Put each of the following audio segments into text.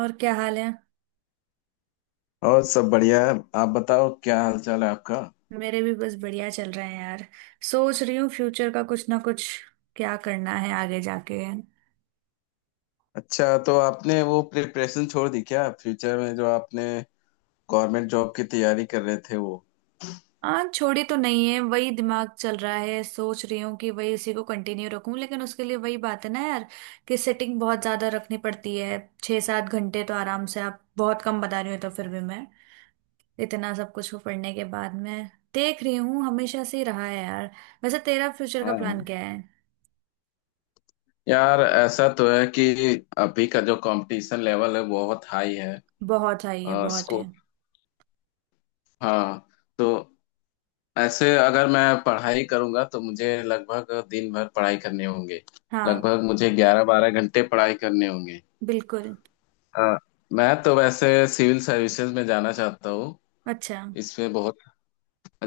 और क्या हाल है। और सब बढ़िया है। आप बताओ क्या हाल चाल है आपका? मेरे भी बस बढ़िया चल रहे हैं यार। सोच रही हूँ फ्यूचर का कुछ ना कुछ, क्या करना है आगे जाके। अच्छा, तो आपने वो प्रिपरेशन छोड़ दी क्या, फ्यूचर में जो आपने गवर्नमेंट जॉब की तैयारी कर रहे थे वो? हाँ, छोड़ी तो नहीं है, वही दिमाग चल रहा है। सोच रही हूँ कि वही इसी को कंटिन्यू रखूं, लेकिन उसके लिए वही बात है ना यार, कि सेटिंग बहुत ज्यादा रखनी पड़ती है। छः सात घंटे तो आराम से, आप बहुत कम बता रही हो तो फिर भी मैं इतना सब कुछ को पढ़ने के बाद मैं देख रही हूँ, हमेशा से ही रहा है यार। वैसे तेरा फ्यूचर का हाँ प्लान हाँ। क्या है? यार, ऐसा तो है कि अभी का जो कंपटीशन लेवल है बहुत हाई है। बहुत हाई है, बहुत है। स्कोप। हाँ, तो ऐसे अगर मैं पढ़ाई करूंगा तो मुझे लगभग दिन भर पढ़ाई करने होंगे। हाँ, लगभग मुझे 11-12 घंटे पढ़ाई करने होंगे। बिल्कुल। हाँ, मैं तो वैसे सिविल सर्विसेज में जाना चाहता हूँ। अच्छा। इसमें बहुत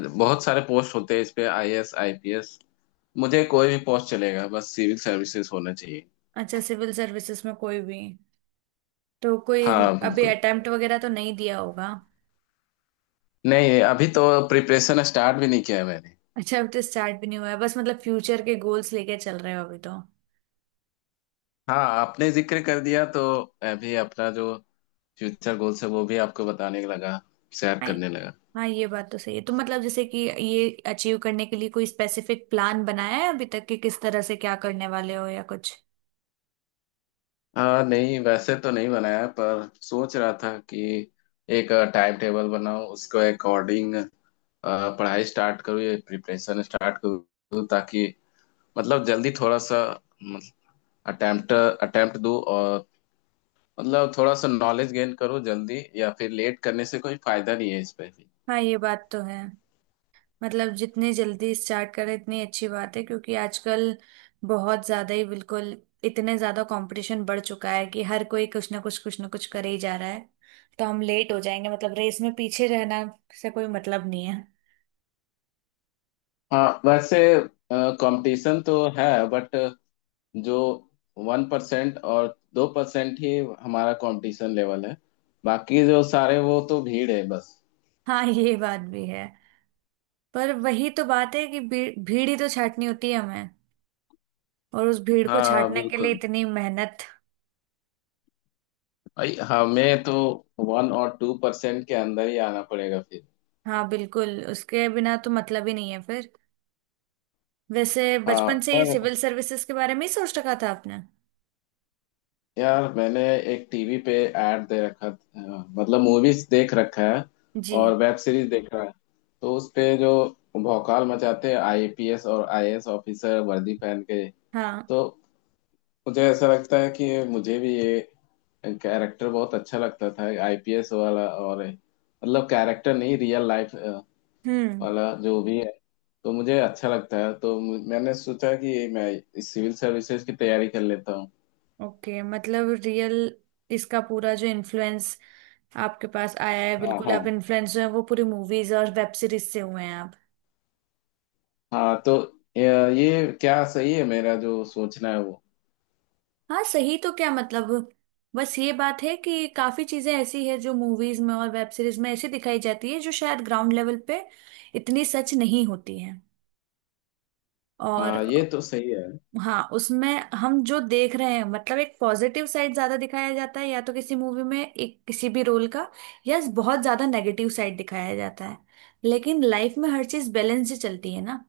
बहुत सारे पोस्ट होते हैं इस पे, आईएएस, आईपीएस। मुझे कोई भी पोस्ट चलेगा, बस सिविल सर्विसेज होना चाहिए। अच्छा, सिविल सर्विसेज में कोई भी तो कोई हाँ, अभी बिल्कुल। अटेम्प्ट वगैरह तो नहीं दिया होगा। नहीं, अभी तो प्रिपरेशन स्टार्ट भी नहीं किया है मैंने। अच्छा, अब तो स्टार्ट भी नहीं हुआ है, बस मतलब फ्यूचर के गोल्स लेके चल रहे हो अभी तो। हाँ, आपने जिक्र कर दिया तो मैं भी अपना जो फ्यूचर गोल्स है वो भी आपको बताने लगा, शेयर हाँ करने लगा। हाँ, ये बात तो सही है। तो मतलब जैसे कि ये अचीव करने के लिए कोई स्पेसिफिक प्लान बनाया है अभी तक कि किस तरह से क्या करने वाले हो या कुछ? हाँ, नहीं वैसे तो नहीं बनाया, पर सोच रहा था कि एक टाइम टेबल बनाऊं, उसको अकॉर्डिंग पढ़ाई स्टार्ट करूँ या प्रिपरेशन स्टार्ट करूँ, ताकि मतलब जल्दी थोड़ा सा अटेम्प्ट अटेम्प्ट दो, और मतलब थोड़ा सा नॉलेज गेन करो जल्दी, या फिर लेट करने से कोई फायदा नहीं है इस पे भी। हाँ, ये बात तो है। मतलब जितने जल्दी स्टार्ट करें इतनी अच्छी बात है, क्योंकि आजकल बहुत ज़्यादा ही, बिल्कुल इतने ज़्यादा कंपटीशन बढ़ चुका है कि हर कोई कुछ ना कुछ करे ही जा रहा है। तो हम लेट हो जाएंगे, मतलब रेस में पीछे रहना से कोई मतलब नहीं है। हाँ, वैसे कंपटीशन तो है बट जो 1% और 2% ही हमारा कंपटीशन लेवल है, बाकी जो सारे वो तो भीड़ है बस। हाँ, ये बात भी है। पर वही तो बात है कि भीड़ ही तो छाटनी होती है हमें, और उस भीड़ को हाँ, छाटने के लिए बिल्कुल। इतनी मेहनत। भाई, हमें तो 1 और 2% के अंदर ही आना पड़ेगा फिर। हाँ बिल्कुल, उसके बिना तो मतलब ही नहीं है फिर। वैसे हाँ, बचपन से ये पर सिविल सर्विसेज के बारे में ही सोच रखा था आपने? यार मैंने एक टीवी पे ऐड दे रखा था, मतलब मूवीज देख रखा है और जी। वेब सीरीज देख रहा है। तो उस पे जो भौकाल मचाते हैं आईपीएस और आईएएस ऑफिसर वर्दी पहन के, हाँ। तो मुझे ऐसा लगता है कि मुझे भी ये कैरेक्टर बहुत अच्छा लगता था, आईपीएस वाला, और मतलब कैरेक्टर नहीं, रियल लाइफ हम्म। वाला जो भी है। तो मुझे अच्छा लगता है, तो मैंने सोचा कि मैं इस सिविल सर्विसेज की तैयारी कर लेता हूँ। ओके, मतलब रियल, इसका पूरा जो इन्फ्लुएंस आपके पास आया है, हाँ बिल्कुल हाँ आप इन्फ्लुएंस जो है वो पूरी मूवीज और वेब सीरीज से हुए हैं आप। हाँ। तो ये ये क्या सही है, मेरा जो सोचना है वो? हाँ सही, तो क्या मतलब, बस ये बात है कि काफी चीजें ऐसी है जो मूवीज में और वेब सीरीज में ऐसी दिखाई जाती है जो शायद ग्राउंड लेवल पे इतनी सच नहीं होती है। हाँ, ये और तो सही है। हाँ उसमें, हम जो देख रहे हैं मतलब एक पॉजिटिव साइड ज्यादा दिखाया जाता है या तो किसी मूवी में एक किसी भी रोल का, या बहुत ज्यादा नेगेटिव साइड दिखाया जाता है। लेकिन लाइफ में हर चीज बैलेंस से चलती है ना।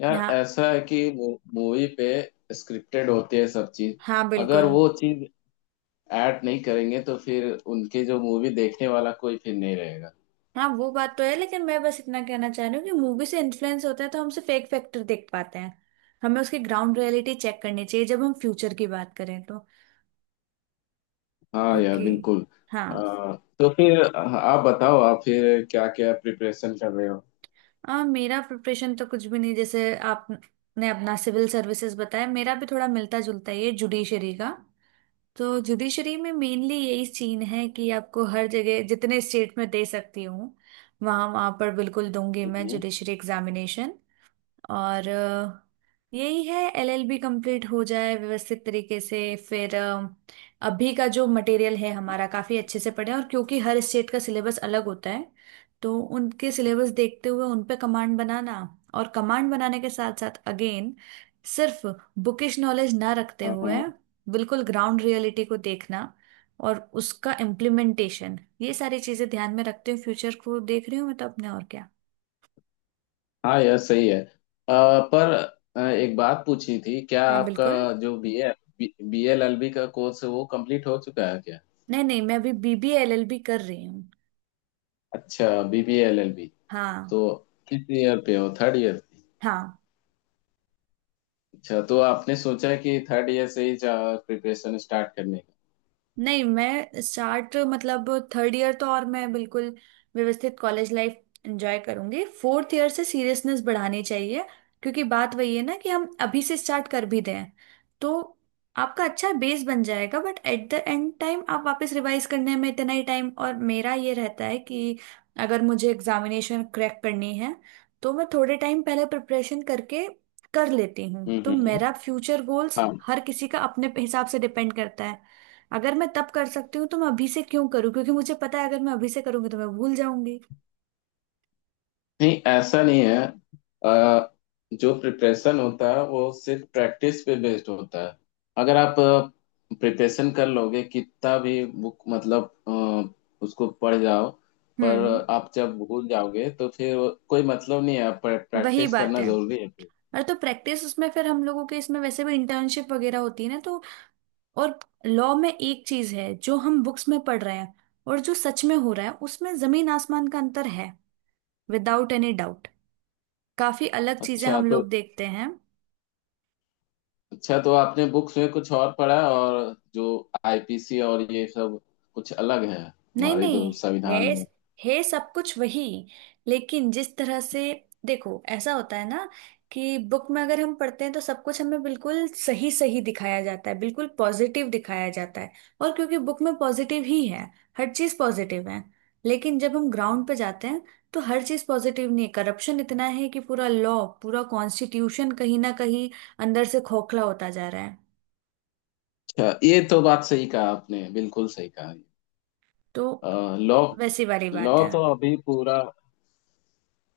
यार, यहाँ। ऐसा है कि मूवी पे स्क्रिप्टेड होती है सब चीज। हाँ अगर बिल्कुल। वो चीज ऐड नहीं करेंगे तो फिर उनके जो मूवी देखने वाला कोई फिर नहीं रहेगा। हाँ वो बात तो है, लेकिन मैं बस इतना कहना चाह रही हूँ कि मूवी से इन्फ्लुएंस होता है तो हम सिर्फ एक फैक्टर देख पाते हैं। हमें उसकी ग्राउंड रियलिटी चेक करनी चाहिए जब हम फ्यूचर की बात करें तो। हाँ यार क्योंकि बिल्कुल। हाँ, तो फिर आप बताओ, आप फिर क्या क्या प्रिपरेशन कर रहे हो? मेरा प्रिपरेशन तो कुछ भी नहीं। जैसे आपने अपना सिविल सर्विसेज बताया, मेरा भी थोड़ा मिलता जुलता ही है, जुडिशरी का। तो जुडिशरी में मेनली यही सीन है कि आपको हर जगह, जितने स्टेट में दे सकती हूँ वहाँ वहाँ पर बिल्कुल दूंगी मैं हम्म। Judiciary examination. और यही है, एलएलबी कंप्लीट हो जाए व्यवस्थित तरीके से। फिर अभी का जो मटेरियल है हमारा काफ़ी अच्छे से पढ़े, और क्योंकि हर स्टेट का सिलेबस अलग होता है, तो उनके सिलेबस देखते हुए उन पे कमांड बनाना। और कमांड बनाने के साथ साथ अगेन, सिर्फ बुकिश नॉलेज ना रखते हाँ हुए हाँ। बिल्कुल ग्राउंड रियलिटी को देखना, और उसका इम्प्लीमेंटेशन, ये सारी चीज़ें ध्यान में रखते हुए फ्यूचर को देख रही हूँ मैं तो अपने। और क्या? हाँ यार सही है। पर एक बात पूछी थी क्या हाँ आपका, बिल्कुल। जो B A B L L B का कोर्स है वो कंप्लीट हो चुका है क्या? नहीं नहीं, मैं अभी बीबीए एलएलबी कर रही हूँ। अच्छा, B B L L B. हाँ। तो किस ईयर पे हो, थर्ड ईयर? हाँ। अच्छा, तो आपने सोचा कि थर्ड ईयर से ही प्रिपरेशन स्टार्ट करने का? नहीं, मैं स्टार्ट मतलब, थर्ड ईयर तो और मैं बिल्कुल व्यवस्थित कॉलेज लाइफ एंजॉय करूंगी, फोर्थ ईयर से सीरियसनेस बढ़ानी चाहिए। क्योंकि बात वही है ना कि हम अभी से स्टार्ट कर भी दें तो आपका अच्छा बेस बन जाएगा, but at the end time आप वापस रिवाइज करने में इतना ही टाइम। और मेरा ये रहता है कि अगर मुझे एग्जामिनेशन क्रैक करनी है तो मैं थोड़े टाइम पहले प्रिपरेशन करके कर लेती हूँ, तो हम्म मेरा फ्यूचर गोल्स हम्म। हर किसी का अपने हिसाब से डिपेंड करता है। अगर मैं तब कर सकती हूँ तो मैं अभी से क्यों करूँ, क्योंकि मुझे पता है अगर मैं अभी से करूंगी तो मैं भूल जाऊंगी। नहीं, ऐसा नहीं है। अ, जो प्रिपरेशन होता है वो सिर्फ प्रैक्टिस पे बेस्ड होता है। अगर आप प्रिपरेशन कर लोगे, कितना भी बुक मतलब उसको पढ़ जाओ, पर हम्म। आप जब भूल जाओगे तो फिर कोई मतलब नहीं है, वही प्रैक्टिस बात करना है। जरूरी है फिर। अरे तो प्रैक्टिस उसमें फिर हम लोगों के, इसमें वैसे भी इंटर्नशिप वगैरह होती है ना तो। और लॉ में एक चीज है, जो हम बुक्स में पढ़ रहे हैं और जो सच में हो रहा है उसमें जमीन आसमान का अंतर है। विदाउट एनी डाउट, काफी अलग चीजें अच्छा हम तो लोग देखते हैं। अच्छा, तो आपने बुक्स में कुछ और पढ़ा, और जो आईपीसी और ये सब कुछ अलग है नहीं हमारे नहीं, जो है। संविधान में? है सब कुछ वही, लेकिन जिस तरह से, देखो ऐसा होता है ना, कि बुक में अगर हम पढ़ते हैं तो सब कुछ हमें बिल्कुल सही सही दिखाया जाता है, बिल्कुल पॉजिटिव दिखाया जाता है। और क्योंकि बुक में पॉजिटिव ही है, हर चीज पॉजिटिव है। लेकिन जब हम ग्राउंड पे जाते हैं, तो हर चीज पॉजिटिव नहीं है। करप्शन इतना है कि पूरा लॉ, पूरा कॉन्स्टिट्यूशन कहीं ना कहीं अंदर से खोखला होता जा रहा है। अच्छा, ये तो बात सही कहा आपने, बिल्कुल सही कहा। तो लॉ वैसी वाली लॉ बात है। तो अभी पूरा,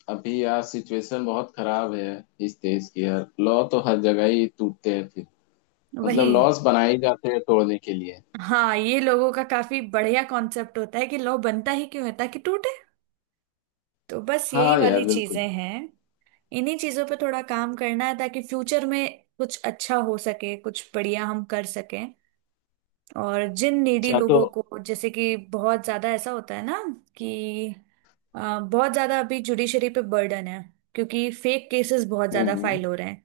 अभी यार सिचुएशन बहुत खराब है इस देश की। यार, लॉ तो हर जगह ही टूटते हैं फिर, वही, मतलब लॉस बनाए ही जाते हैं तोड़ने के लिए। हाँ, ये लोगों का काफी बढ़िया कॉन्सेप्ट होता है कि लौ बनता ही क्यों है ताकि टूटे। तो बस यही हाँ वाली यार बिल्कुल। चीजें हैं। इन्हीं चीजों पे थोड़ा काम करना है ताकि फ्यूचर में कुछ अच्छा हो सके, कुछ बढ़िया हम कर सकें। और जिन नीडी अच्छा तो। लोगों को, जैसे कि बहुत ज्यादा ऐसा होता है ना कि बहुत ज्यादा अभी जुडिशरी पे बर्डन है, क्योंकि फेक केसेस बहुत हम्म ज्यादा हम्म, फाइल हो रहे हैं।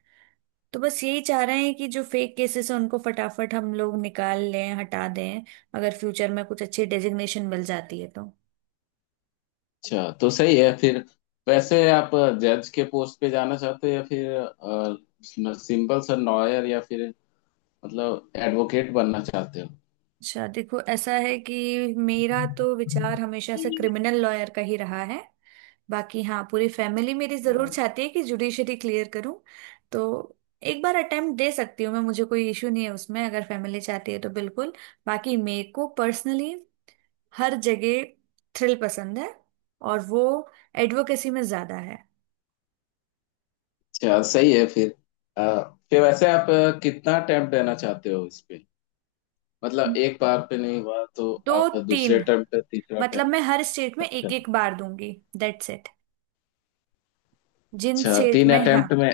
तो बस यही चाह रहे हैं कि जो फेक केसेस हैं उनको फटाफट हम लोग निकाल लें, हटा दें। अगर फ्यूचर में कुछ अच्छी डेजिग्नेशन मिल जाती है तो। अच्छा तो सही है फिर। वैसे आप जज के पोस्ट पे जाना चाहते हो या फिर सिंपल सा लॉयर, या फिर मतलब एडवोकेट बनना चाहते अच्छा देखो, ऐसा है कि मेरा तो विचार हमेशा से क्रिमिनल लॉयर का ही रहा है। बाकी हाँ, पूरी फैमिली मेरी जरूर हो? चाहती है कि जुडिशरी क्लियर करूं। तो एक बार अटेम्प्ट दे सकती हूँ मैं, मुझे कोई इशू नहीं है उसमें, अगर फैमिली चाहती है तो बिल्कुल। बाकी मेरे को पर्सनली हर जगह थ्रिल पसंद है, और वो एडवोकेसी में ज्यादा है। अच्छा, सही है फिर। अ, फिर वैसे आप कितना अटेम्प्ट देना चाहते हो इस पे? मतलब एक बार पे नहीं हुआ तो दो आप दूसरे तीन, अटेम्प्ट, तीसरा मतलब मैं अटेम्प्ट? हर स्टेट में अच्छा। एक एक बार दूंगी। That's it. जिन अच्छा स्टेट तीन में, हाँ। अटेम्प्ट में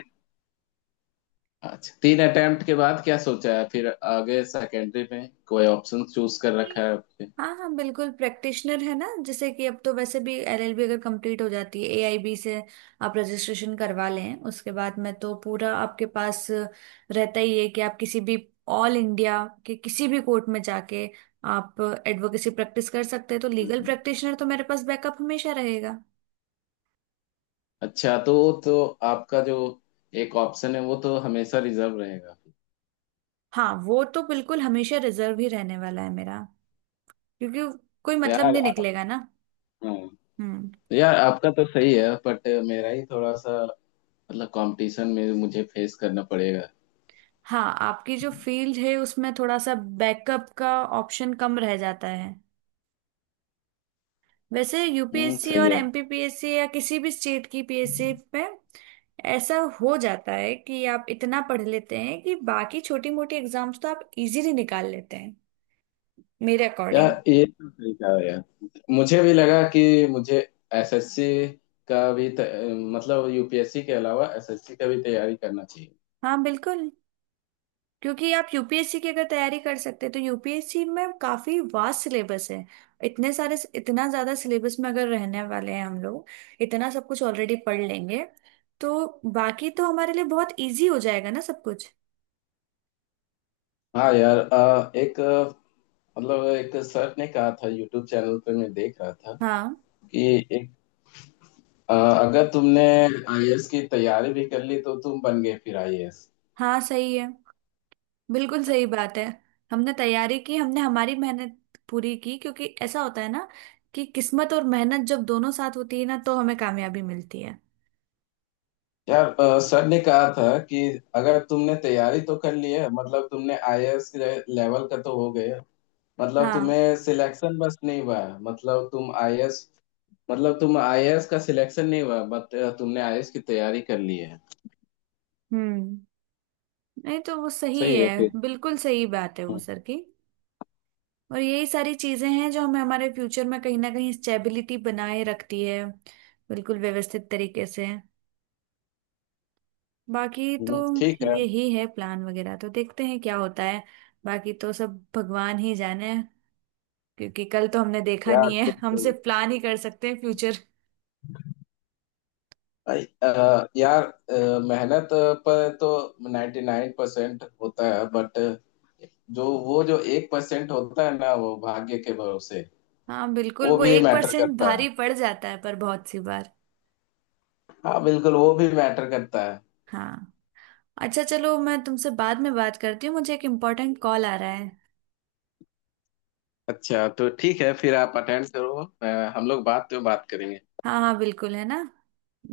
अच्छा, 3 अटेम्प्ट के बाद क्या सोचा है फिर? आगे सेकेंडरी में कोई ऑप्शन चूज कर रखा है आपने? हाँ हाँ बिल्कुल, प्रैक्टिशनर है ना। जैसे कि अब तो वैसे भी एलएलबी अगर कंप्लीट हो जाती है, एआईबी से आप रजिस्ट्रेशन करवा लें, उसके बाद में तो पूरा आपके पास रहता ही है कि आप किसी भी ऑल इंडिया के किसी भी कोर्ट में जाके आप एडवोकेसी प्रैक्टिस कर सकते हैं। तो लीगल हम्म। प्रैक्टिशनर तो मेरे पास बैकअप हमेशा रहेगा। अच्छा तो तो आपका जो एक ऑप्शन है वो तो हमेशा रिजर्व रहेगा। हाँ, वो तो बिल्कुल हमेशा रिजर्व ही रहने वाला है मेरा, क्योंकि कोई मतलब यार नहीं आ- निकलेगा ना। हाँ। हम्म। यार, आपका तो सही है बट मेरा ही थोड़ा सा, मतलब कंपटीशन में मुझे फेस करना पड़ेगा। हाँ, आपकी जो फील्ड है उसमें थोड़ा सा बैकअप का ऑप्शन कम रह जाता है। वैसे यूपीएससी सही और है। एमपीपीएससी या किसी भी स्टेट की पीएससी पे ऐसा हो जाता है कि आप इतना पढ़ लेते हैं कि बाकी छोटी मोटी एग्जाम्स तो आप इजीली निकाल लेते हैं, मेरे या अकॉर्डिंग। ये तो सही कहा यार। मुझे भी लगा कि मुझे एसएससी का भी मतलब यूपीएससी के अलावा एसएससी का भी तैयारी करना चाहिए। हाँ बिल्कुल, क्योंकि आप यूपीएससी की अगर तैयारी कर सकते हैं तो यूपीएससी में काफी वास्ट सिलेबस है। इतने सारे, इतना ज्यादा सिलेबस में अगर रहने वाले हैं हम लोग, इतना सब कुछ ऑलरेडी पढ़ लेंगे तो बाकी तो हमारे लिए बहुत इजी हो जाएगा ना सब कुछ। हाँ यार। एक मतलब एक सर ने कहा था, यूट्यूब चैनल पे मैं देख रहा था, हाँ। कि एक, अगर तुमने आईएएस की तैयारी भी कर ली तो तुम बन गए फिर आईएएस। हाँ सही है, बिल्कुल सही बात है। हमने तैयारी की, हमने हमारी मेहनत पूरी की, क्योंकि ऐसा होता है ना कि किस्मत और मेहनत जब दोनों साथ होती है ना तो हमें कामयाबी मिलती है। यार, सर ने कहा था कि अगर तुमने तैयारी तो कर ली है, मतलब तुमने आईएएस लेवल का तो हो गए। मतलब हाँ। तुम्हें सिलेक्शन बस नहीं हुआ है। मतलब तुम आईएएस का सिलेक्शन नहीं हुआ, बट तुमने आईएएस की तैयारी कर ली है। हम्म। नहीं तो वो सही सही है फिर। है, बिल्कुल सही बात है वो हम्म, सर की। और यही सारी चीजें हैं जो हमें हमारे फ्यूचर में कहीं ना कहीं स्टेबिलिटी बनाए रखती है, बिल्कुल व्यवस्थित तरीके से। बाकी तो ठीक है। यही है, प्लान वगैरह तो देखते हैं क्या होता है, बाकी तो सब भगवान ही जाने। क्योंकि कल तो हमने देखा यार नहीं है, हम बिल्कुल। सिर्फ प्लान ही कर सकते हैं फ्यूचर। अ- अ, यार मेहनत पर तो 99% होता है बट जो वो जो 1% होता है ना, वो भाग्य के भरोसे। हाँ बिल्कुल, वो वो भी एक मैटर परसेंट करता है। भारी पड़ जाता है पर बहुत सी बार। हाँ बिल्कुल, वो भी मैटर करता है। हाँ। अच्छा चलो, मैं तुमसे बाद में बात करती हूँ, मुझे एक इम्पोर्टेंट कॉल आ रहा है। अच्छा, तो ठीक है फिर, आप अटेंड करो। अ, हम लोग बात करेंगे। हाँ हाँ बिल्कुल, है ना।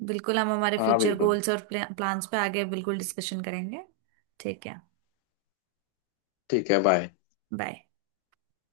बिल्कुल, हम हमारे हाँ फ्यूचर बिल्कुल। गोल्स और प्लान्स पे आगे बिल्कुल डिस्कशन करेंगे। ठीक है। ठीक है, बाय। बाय।